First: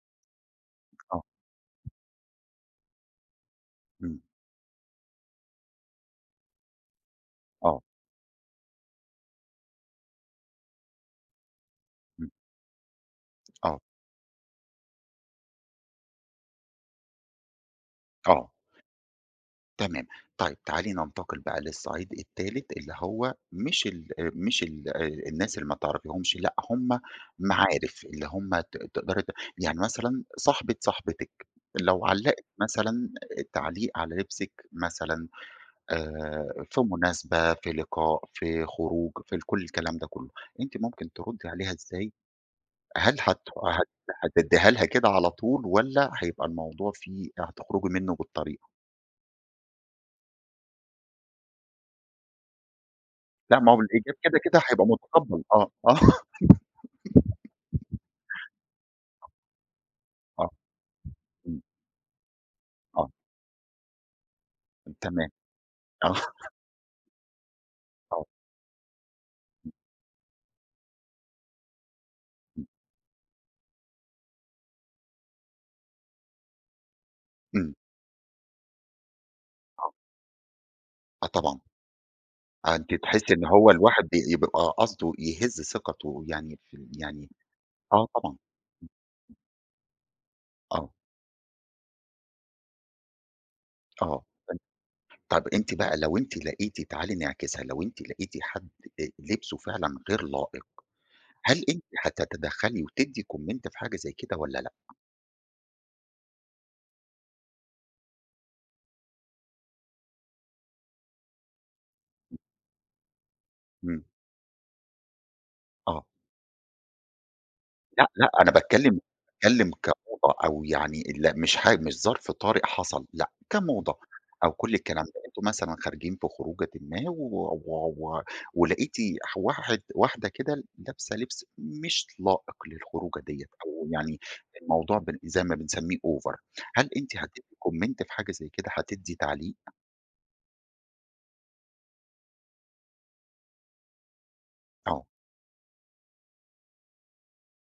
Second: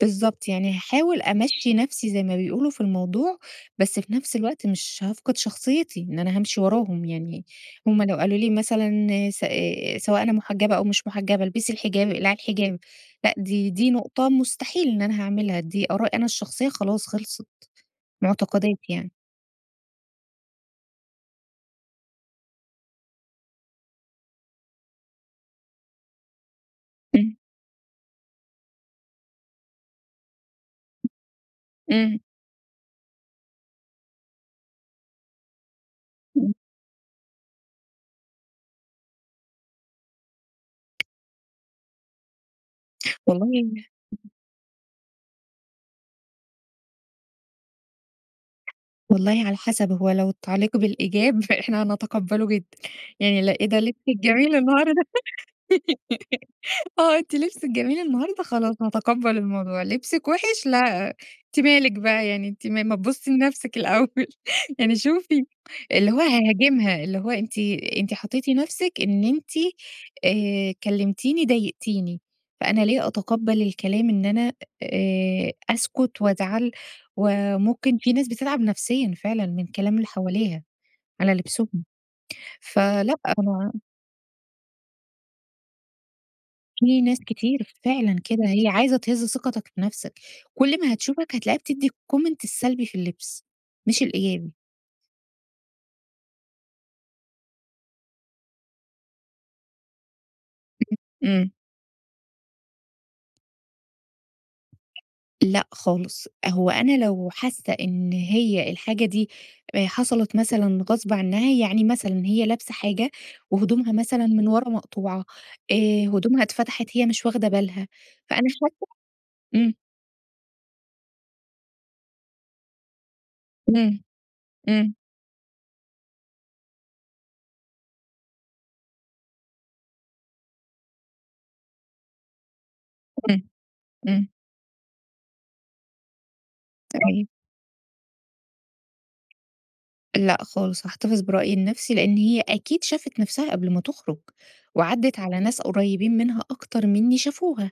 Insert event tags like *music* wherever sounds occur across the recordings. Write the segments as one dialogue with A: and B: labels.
A: بالضبط يعني
B: آه.
A: هاحاول أمَشّي نَفسي زي ما بيقولوا في الموضوع، بس في
B: إمم.
A: نَفس الوقت مش هافقد شخصيتي إن أنا هامشي وراهم يعني،
B: آه.
A: هُم لو قالوا لي مثلًا س آآ، سواء أنا محجبة أو مش محجبة البسي الحجاب،
B: إمم.
A: اقلعي الحجاب، لأ دي
B: آه.
A: دي نقطة مستحيل إن أنا هاعملها، دي آرائي أنا الشخصية خلاص خلصت،
B: آه.
A: معتقدات يعني.
B: تمام. طيب تعالي ننتقل بقى للصعيد التالت، اللي هو مش الأ مش ال آآ، الناس اللي ما تعرفيهُمش لأ، هُم
A: إمم.
B: معارف، اللي هُم ت تقدري ت يعني مثلًا صاحبة صاحبتِك، لو
A: إمم.
B: علّقِت مثلًا التعليق على لبسِك مثلًا،
A: إمم.
B: آآ، في مناسبة، في لقاء في خروج في ال كل الكلام ده كلّه، أنتِ ممكن ترُدّي عليها إزاي؟ هل هت
A: والله *unintelligible*
B: هت هتدّيها لها كده على طول والّا هيبقى الموضوع فيه هتخرجي منه بالطريقة؟
A: والله على حسب، هو لو التعليق بالإيجاب فإحنا هنتقبله جدًا، يعني لأ
B: لأ
A: إيه
B: ما هو
A: ده
B: بالإيجاب
A: لبسِك
B: كده
A: جميل
B: كده هيبقى
A: النهارده!
B: مُتقبل آه، آه.
A: *laughs* آه أنتِ لبسِك جميل النهارده، خلاص
B: *laughs*
A: هاتَقَبّل الموضوع، لبسِك
B: آه،
A: وِحِش؟ لا أنتِ
B: إمم.
A: مالِك بقى يعني؟ أنتِ ما ما
B: آه.
A: تبُصي لنَفسِك الأول. يعني
B: تمام،
A: شوفي اللي
B: آه.
A: هو هاهاجمها، اللي هو أنتِ أنتِ
B: آه.
A: حطّيتِ نَفسِك إن أنتِ
B: إمم.
A: آآ، كلِّمتيني ضايقتيني،
B: إمم.
A: فأنا ليه أتقَبل الكلام إن أنا آآ، أسكت وأزعَل
B: إمم.
A: وممكن في ناس بتتعب نفسيًا فعلًا من
B: *unintelligible*
A: كلام اللي حواليها
B: آه
A: على
B: طبعًا.
A: لبسهم،
B: آآ، أنتِ
A: فلأ
B: تحسّي إن هو
A: أنا
B: الواحد ب يبقى قصده يهِزّ ثقته يعني في ال
A: في ناس
B: يعني
A: كتير
B: آه
A: فعلًا
B: طبعًا.
A: كده، هي عايزة تهزّ ثقَتك في نَفسك، كل ما
B: آه.
A: هتشوفك هتلاقيها بتِدّي الcomment السلبي في اللبس، مش
B: آه
A: الإيجابي.
B: *unintelligible* طب أنتِ بقى لو أنتِ لقيتِ تعالي نعكسها، لو أنتِ لقيتِ حد آآ، لبسه فعلًا غير لائق،
A: *unintelligible* إمم.
B: هل أنتِ هتتدَخّلي وتِدّي comment في حاجة زي كده والّا لأ؟
A: لأ خالص، أ هو أنا لو حاسّة إن هي الحاجة دي آآ، حصلت مثلًا غصب عنّها، يعني مثلًا
B: *unintelligible*
A: هي لابسة حاجة وهدومها
B: إمم.
A: مثلًا من ورا مقطوعة، آآ،
B: آه.
A: هدومها اتفتحت هي مش واخدة بالها،
B: لأ لأ
A: فأنا
B: أنا
A: شايفة
B: باتكلم باتكلم
A: إمم.
B: كموضة أو يعني ال لأ مش حا مش ظرف طارئ حصل لأ، كموضة
A: إمم،
B: أو كُلّ
A: إمم.
B: الكلام ده، أنتم مثلًا خارجين في خروجةٍ ما و و و ولقيتِ ح واحد واحدة كده لابسة لبس مش لائق للخروجة ديّة
A: إمم،
B: أو يعني
A: إمم.
B: الموضوع ب زي ما بنسميه over. هل أنتِ
A: أيو
B: هتِدّي comment في حاجة زي كده، هتِدّي تعليق؟
A: لأ خالص، هاحتفظ برأيي لنَفسي لأن هي أكيد شافِت نَفسها قبل ما تُخرج
B: آه.
A: وعدِّت على ناس قريّبين منها أكتر منّي شافوها،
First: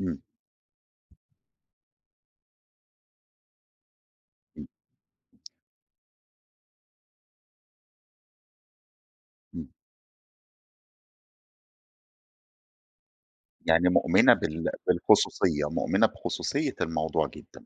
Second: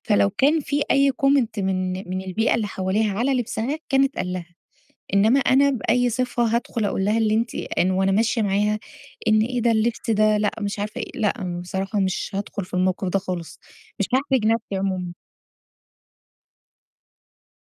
B: إمم.
A: فلو كان في أي comment من من البيئة اللي حواليها على لبسها كان اتقال لها،
B: إمم.
A: إنّما أنا بأي صفة هادخل أقول لها اللي أنتِ إن وأنا ماشية معاها إن إيه
B: إمم.
A: ده اللبس ده لأ مش عارفة إيه، لأ بصراحة مش هادخل في الموقف ده خالص،
B: يعني
A: مش
B: مؤمنة
A: هاحرج
B: بال
A: نَفسي عمومًا.
B: بالخصوصية، مؤمنة بخصوصية الموضوع جدًا.